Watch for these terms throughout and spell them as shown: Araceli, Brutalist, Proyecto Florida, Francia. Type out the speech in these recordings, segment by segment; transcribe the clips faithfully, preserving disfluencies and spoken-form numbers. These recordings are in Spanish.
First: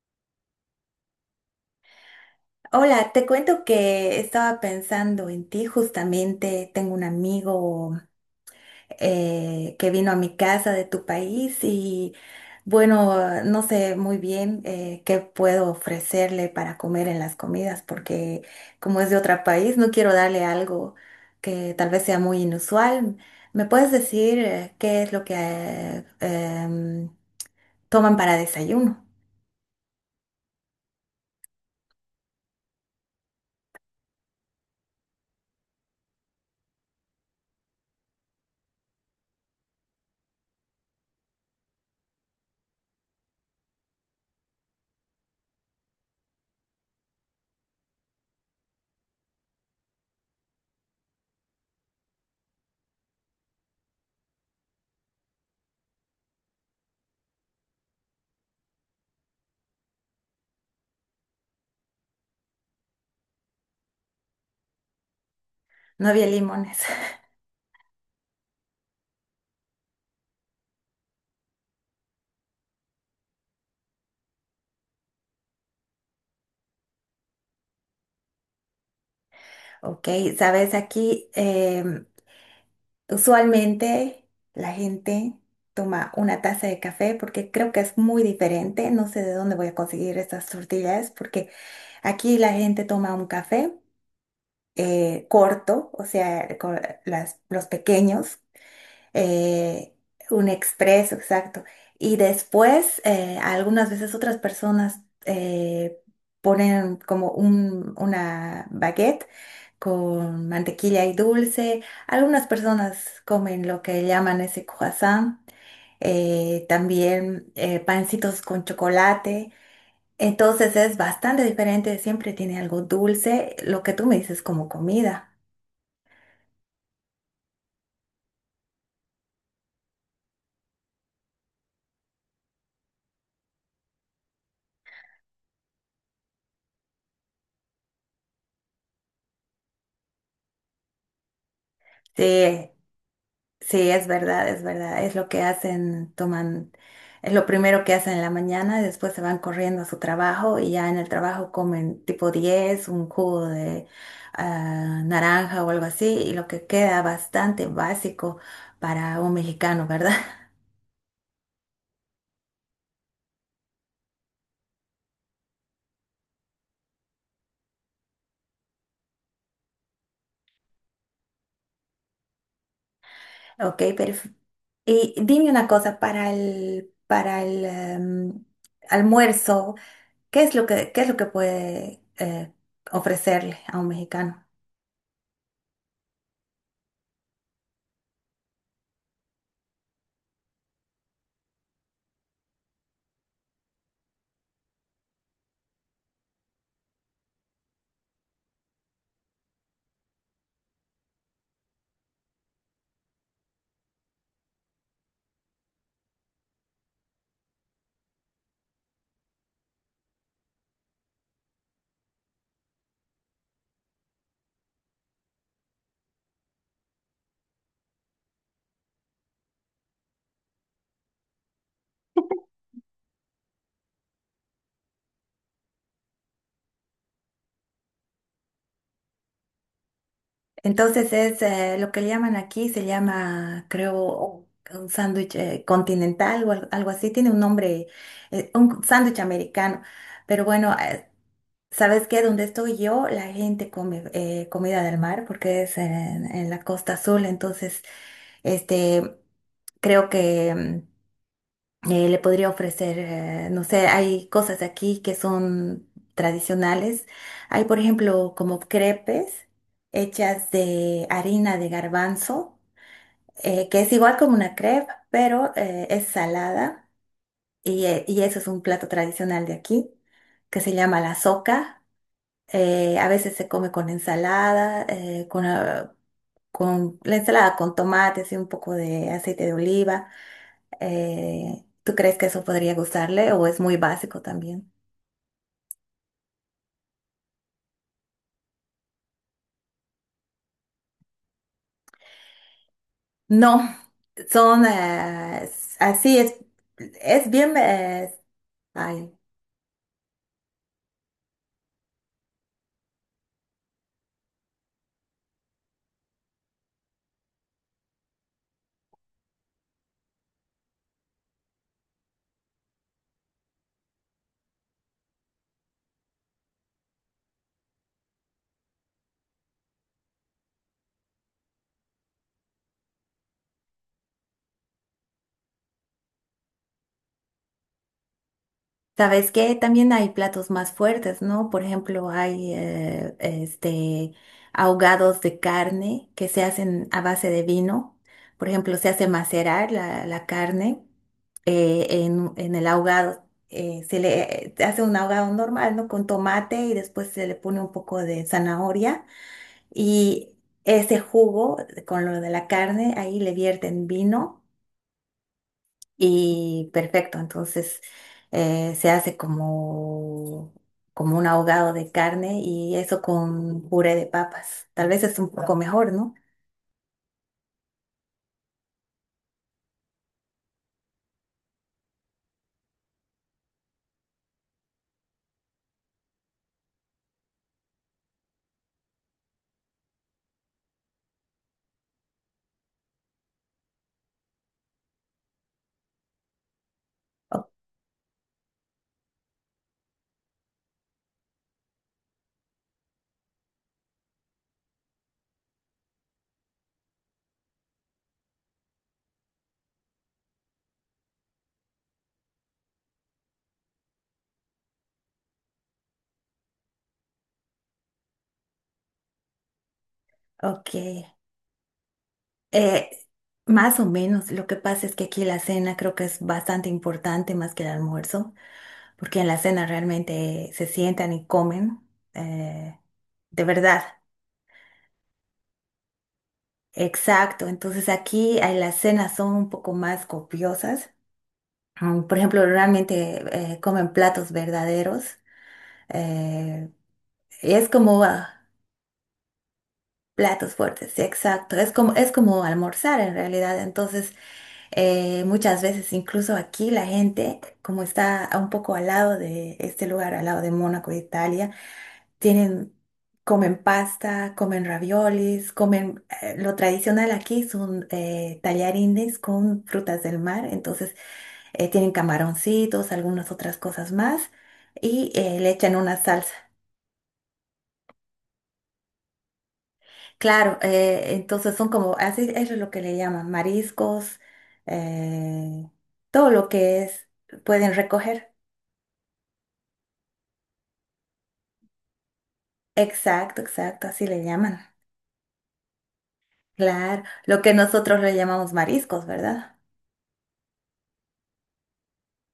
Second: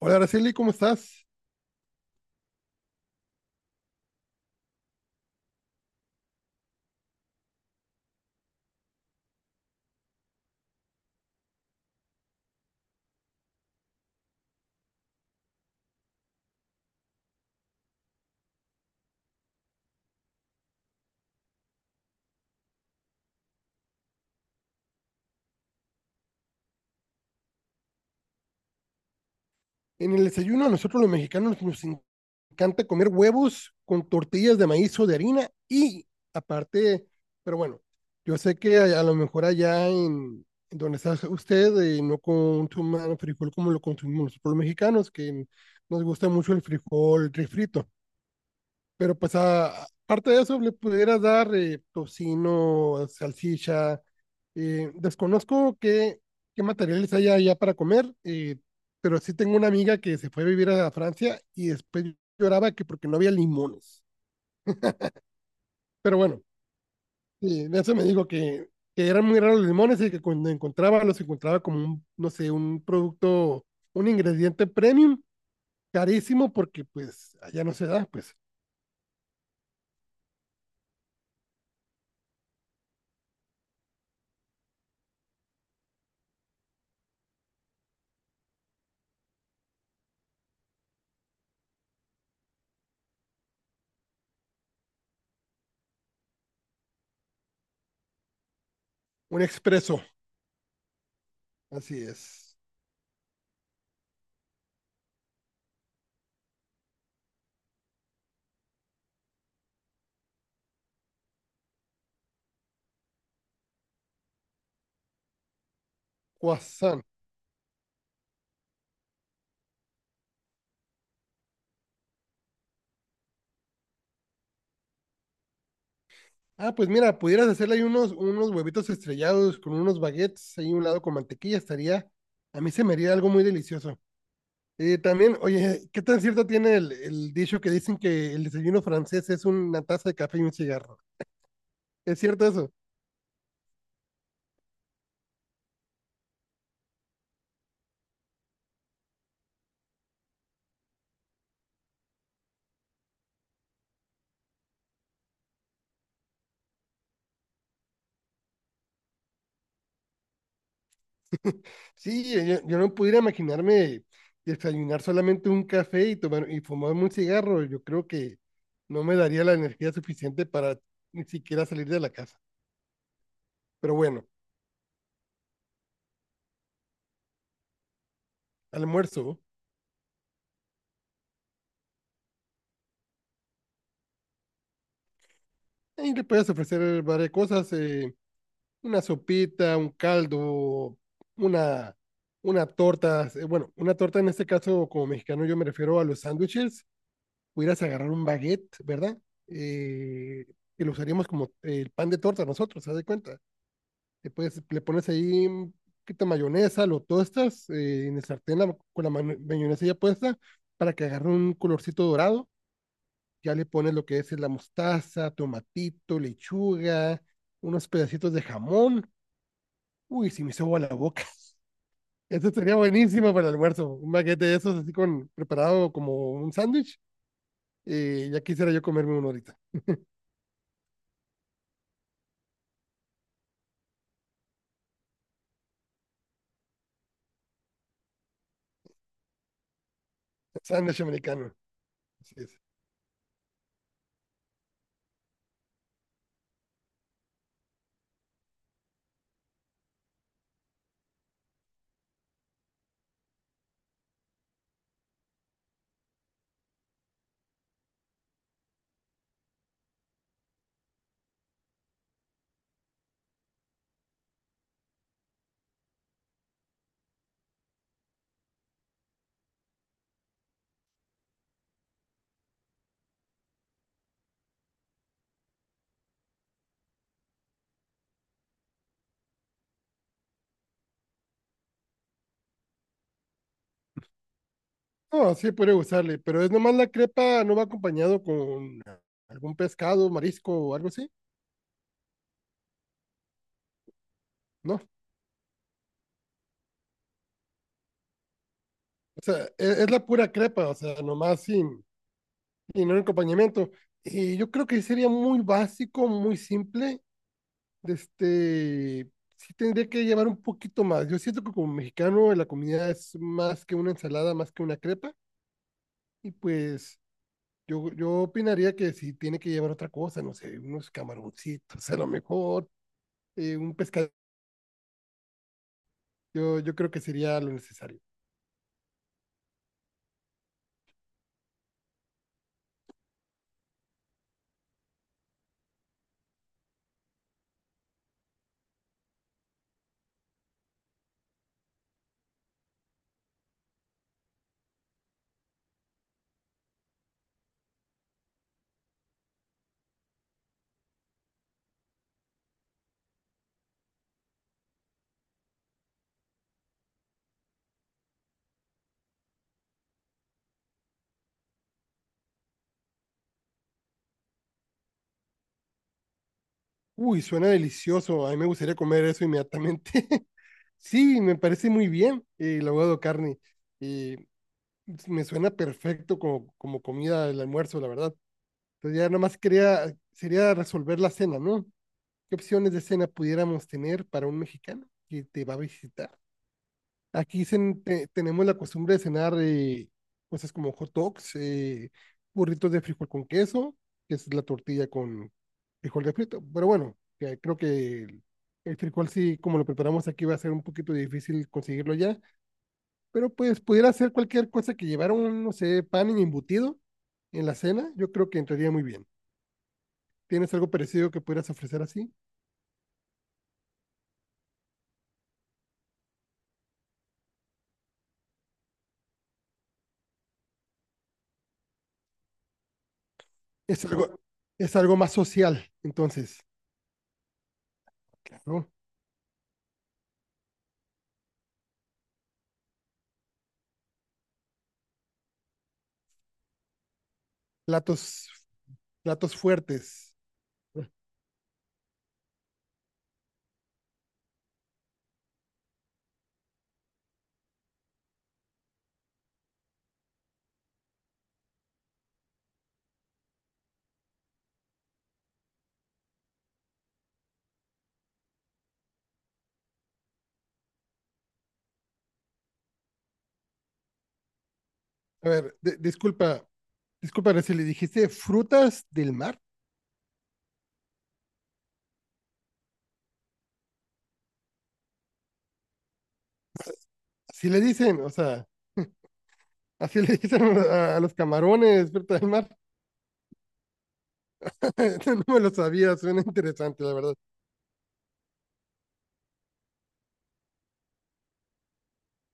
Hola, Araceli, ¿cómo estás? Hola, te cuento que estaba pensando en ti justamente. Tengo un amigo eh, que vino a mi casa de tu país y bueno, no sé muy bien eh, qué puedo ofrecerle para comer en las comidas porque como es de otro país, no quiero darle algo que tal vez sea muy inusual. ¿Me puedes decir eh, qué es lo que eh, em, toman para desayuno? En el desayuno a nosotros los mexicanos nos en- encanta comer huevos con tortillas de maíz o de harina y aparte, pero bueno, yo sé que a, a lo mejor allá en, en donde está usted eh, no consuman frijol como lo consumimos nosotros los mexicanos, que nos gusta mucho el frijol refrito. Pero pues a- aparte de eso, le pudieras dar eh, tocino, salchicha. Eh, desconozco qué, qué materiales hay allá para comer, eh, pero sí tengo una amiga que se fue a vivir a Francia y después lloraba que porque no había limones. No Pero había bueno, limones. sí, de eso me digo que, que eran muy raros los limones y que cuando encontraba los encontraba como un, no sé, un producto, un ingrediente premium, carísimo porque pues allá no se da, pues Ok, sabes, aquí em, usualmente la gente toma una taza de café porque creo que es muy diferente. No sé de dónde voy a conseguir estas tortillas porque aquí la gente toma un café eh, corto, o sea, co- las- los pequeños, un eh, expreso, un expreso, exacto. así Y es. después, eh, algunas veces otras personas eh, ponen como un, una baguette con mantequilla y dulce. Algunas personas comen lo que llaman ese croissant. eh, Croissant. También, eh, pancitos con chocolate. Entonces es bastante diferente, siempre tiene algo dulce, lo que tú me dices como comida. Ah, pues mira, pudieras hacerle ahí unos, unos huevitos estrellados con unos baguettes ahí un lado con mantequilla, estaría, a mí se me haría algo muy delicioso. Eh, también, oye, ¿qué tan cierto tiene el, el dicho que dicen que el desayuno francés es una taza de café y un cigarro? ¿Es cierto Sí, eso? sí, es verdad, es verdad. Es lo que hacen, toman, es lo primero que hacen en la mañana, después se van corriendo a su trabajo y ya en el trabajo comen tipo diez un jugo de ah, naranja o algo así, y lo que queda bastante básico para un mexicano, ¿verdad? Sí, eh, yo, yo no pudiera imaginarme desayunar solamente un café y tomar y fumarme un cigarro. Yo creo que no me daría la energía suficiente para ni siquiera salir de la casa. Ok, Pero pero bueno, y dime una cosa, para el, para el em, almuerzo, almuerzo, ¿qué es lo que, qué es lo que puede eh, ofrecerle a un mexicano? ahí le puedes ofrecer varias cosas. Eh, una sopita, un caldo, una, una torta. eh, Bueno, una torta en este caso, como mexicano, yo me refiero a los sándwiches. Pudieras agarrar un baguette, ¿verdad? Eh, que lo usaríamos como eh, el pan de torta nosotros, haz de cuenta. Le, puedes- le pones ahí un poquito de mayonesa, lo tostas eh, en el sartén la- con la mano- mayonesa ya puesta para que agarre un colorcito dorado. Ya le pones lo que es la mostaza, tomatito, lechuga, unos pedacitos de jamón. Uy, si me hizo agua la boca. Esto sería buenísimo para el almuerzo. Un baguette de esos así con preparado como un sándwich. Y ya quisiera yo comerme uno ahorita. Entonces es eh, lo que le llaman aquí, se llama, creo, un sándwich eh, continental o al- algo así, tiene un nombre, eh, un sándwich americano. Pero bueno, Sándwich eh, americano. ¿sabes qué? Así Donde es. estoy yo, la gente come eh, comida del mar porque es en, en la costa azul, entonces, este, creo que mm, eh, le podría ofrecer, eh, no sé, hay cosas aquí que son tradicionales. Hay, por ejemplo, como crepes hechas de harina de garbanzo, eh, que es igual como una crepe, pero eh, es salada. Y, eh, y eso es un plato tradicional de aquí, que se llama la soca. Eh, a veces se come con ensalada, eh, con, ah, con la ensalada con tomates y un poco de aceite de oliva. Eh, ¿tú crees que eso podría gustarle o es muy básico también? No, sí puede gustarle, pero es nomás la crepa, no va acompañado con algún pescado, marisco o algo así. No, son No, eh, así es, es bien, eh, ay, o sea, es, es la pura crepa, o sea, nomás sin, sin un acompañamiento. Y yo creo que sería muy básico, muy simple de este, sí tendría que llevar un poquito más. Yo siento que como mexicano la comida es más que una ensalada, más que una crepa, y pues yo, yo opinaría que si tiene que llevar otra cosa, no sé, unos camaroncitos a lo mejor, eh, un pescado, yo, yo creo que sería lo necesario. Sabes que también hay platos más fuertes, ¿no? Por ejemplo, hay eh, este, ahogados de carne que se hacen a base de vino. Por ejemplo, se hace macerar la, la carne eh, en, en el ahogado. Eh, se le se hace un ahogado normal, ¿no? Con tomate y después se le pone un poco de zanahoria y ese jugo con lo de la carne, ahí le vierten vino y perfecto, entonces eh, se hace como, como un ahogado de carne y eso con puré de papas. Tal vez es un poco mejor, ¿no? Uy, suena delicioso, a mí me gustaría comer eso inmediatamente. Sí, me parece muy bien eh, el ahogado carne. eh, Me suena perfecto como, como comida del almuerzo, la verdad. Entonces ya nomás quería, sería resolver la cena, ¿no? ¿Qué opciones de cena pudiéramos tener para un mexicano que te va a visitar? O- Aquí cen- te- tenemos la costumbre de cenar eh, cosas como hot dogs, eh, burritos de frijol con queso, que es la tortilla con frijol de frito. Pero bueno, que creo que el, el frijol sí, como lo preparamos aquí, va a ser un poquito difícil conseguirlo ya. Pero pues pudiera ser cualquier cosa que llevara un, no sé, pan y embutido en la cena, yo creo que entraría muy bien. ¿Tienes ok. algo parecido que pudieras ofrecer así? Eh, Más o menos, lo que pasa es que aquí la cena creo que es bastante importante más que el almuerzo, porque en la cena realmente se sientan y comen, eh, de verdad. Es algo, es algo más social, entonces, Exacto, entonces aquí eh, ¿no? las cenas son un poco más copiosas. Um, por ejemplo, realmente eh, comen platos verdaderos. eh, es como Platos, ah, platos fuertes. Platos fuertes, sí, exacto. Es como, es como almorzar en realidad. Entonces, eh, muchas veces, incluso aquí, la gente, como está un poco al lado de este lugar, al lado de Mónaco, Italia, tienen, comen pasta, comen raviolis, comen eh, lo tradicional aquí son eh, tallarines con frutas del mar, entonces eh, tienen camaroncitos, algunas otras cosas más y A eh, ver, le echan di- una salsa. disculpa, disculpa si le dijiste frutas del mar. Claro, eh, entonces son como, así eso es lo que le llaman mariscos, eh, todo lo que es, Así le pueden dicen, o recoger. sea, así le dicen a, a los camarones, frutas del mar. Exacto, exacto, así le llaman. No me lo sabía, suena interesante, la Claro, verdad. lo que nosotros le llamamos mariscos, ¿verdad?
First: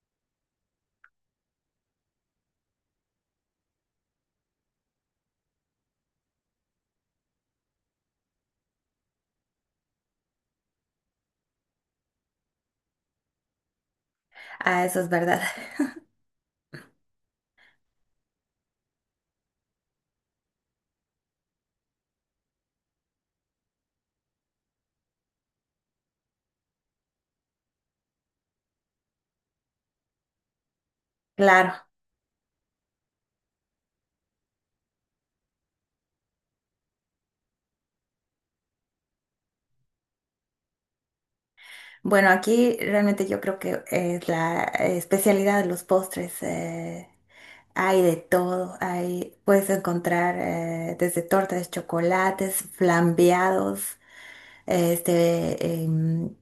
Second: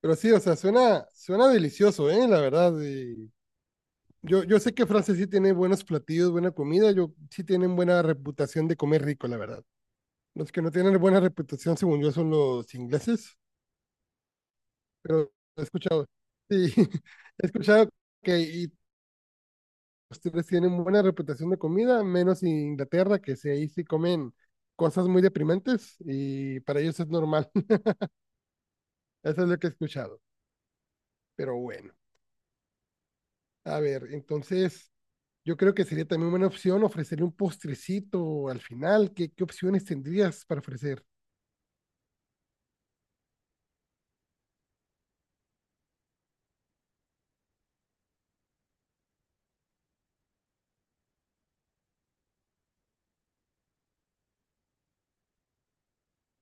Pero sí, o sea, suena, suena delicioso, ¿eh? La verdad. Y yo, yo sé que Francia sí tiene buenos platillos, buena comida, yo sí tienen buena reputación de comer rico, la verdad. Los que no tienen buena reputación, según yo, son los ingleses, Ah, eso es pero verdad. he escuchado. Sí, he escuchado que y ustedes tienen buena reputación de comida, menos Inglaterra, que sí, ahí sí comen cosas muy deprimentes y para ellos es normal. Eso es lo que he escuchado. Pero Claro. bueno, a ver, entonces yo creo que sería también buena opción ofrecerle un postrecito al final. ¿Qué, qué opciones tendrías para ofrecer? Bueno, aquí realmente yo creo que es la especialidad de los postres. Eh, hay de todo, hay, puedes encontrar eh, desde tortas, chocolates, flambeados, este, em,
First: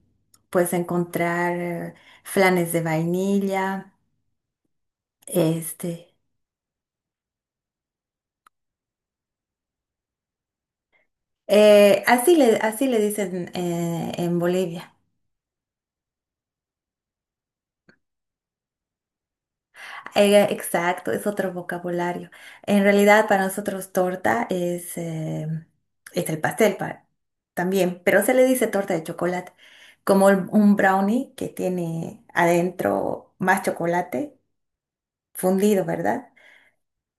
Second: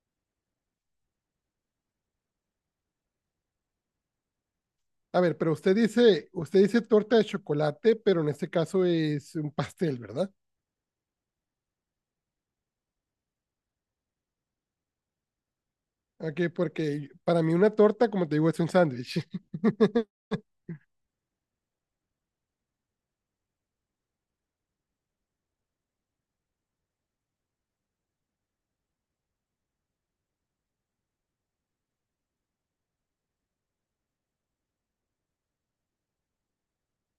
puedes encontrar eh, flanes de vainilla, A ver, pero usted este, dice, usted dice torta de chocolate, pero en este caso es un pastel, ¿verdad? eh, así le, así le dicen eh, en Bolivia. Ok, porque para mí una torta, como te digo, es un sándwich. Eh, Exacto, es otro vocabulario. En realidad para nosotros torta es, eh, es el pastel pa- también, pero se le dice torta de chocolate, como el- un brownie que tiene adentro más chocolate fundido, ¿verdad?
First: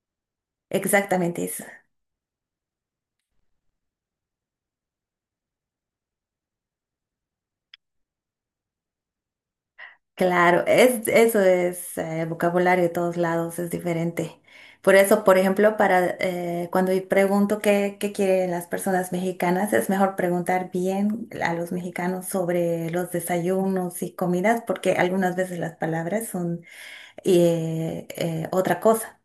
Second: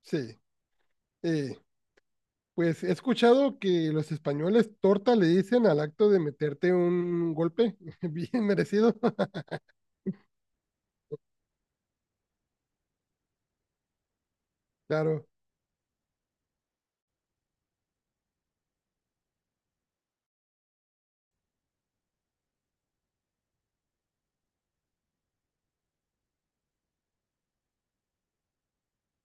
Sí. Exactamente, eh, es pues he escuchado que los españoles torta le dicen al acto de meterte un golpe bien merecido. Claro, es, eso es eh, vocabulario de todos lados, es diferente. Por eso, Claro, por ejemplo, para eh, cuando yo pregunto qué, qué quieren las personas mexicanas, es mejor preguntar bien a los mexicanos sobre los desayunos y comidas, porque algunas veces las palabras son eh, eh, otra cosa.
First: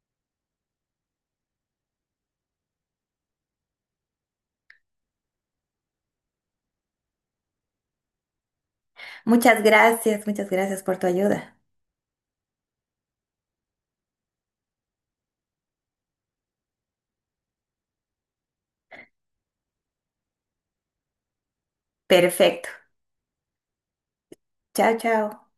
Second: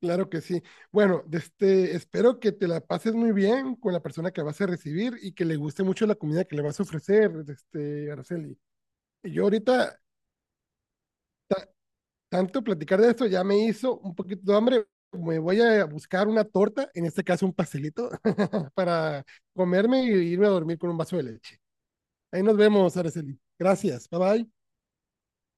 claro que sí. Bueno, de este, espero que te la pases muy bien con la persona que vas a recibir y que le guste mucho la comida que le vas a ofrecer, de este, Araceli. Y yo Muchas ahorita gracias, muchas gracias por tu ayuda. tanto platicar de esto ya me hizo un poquito de hambre. Me voy a buscar una torta, en este caso un pastelito, para comerme y irme a dormir con un vaso de leche. Ahí nos Perfecto. vemos, Araceli. Gracias. Bye bye. Chao, chao.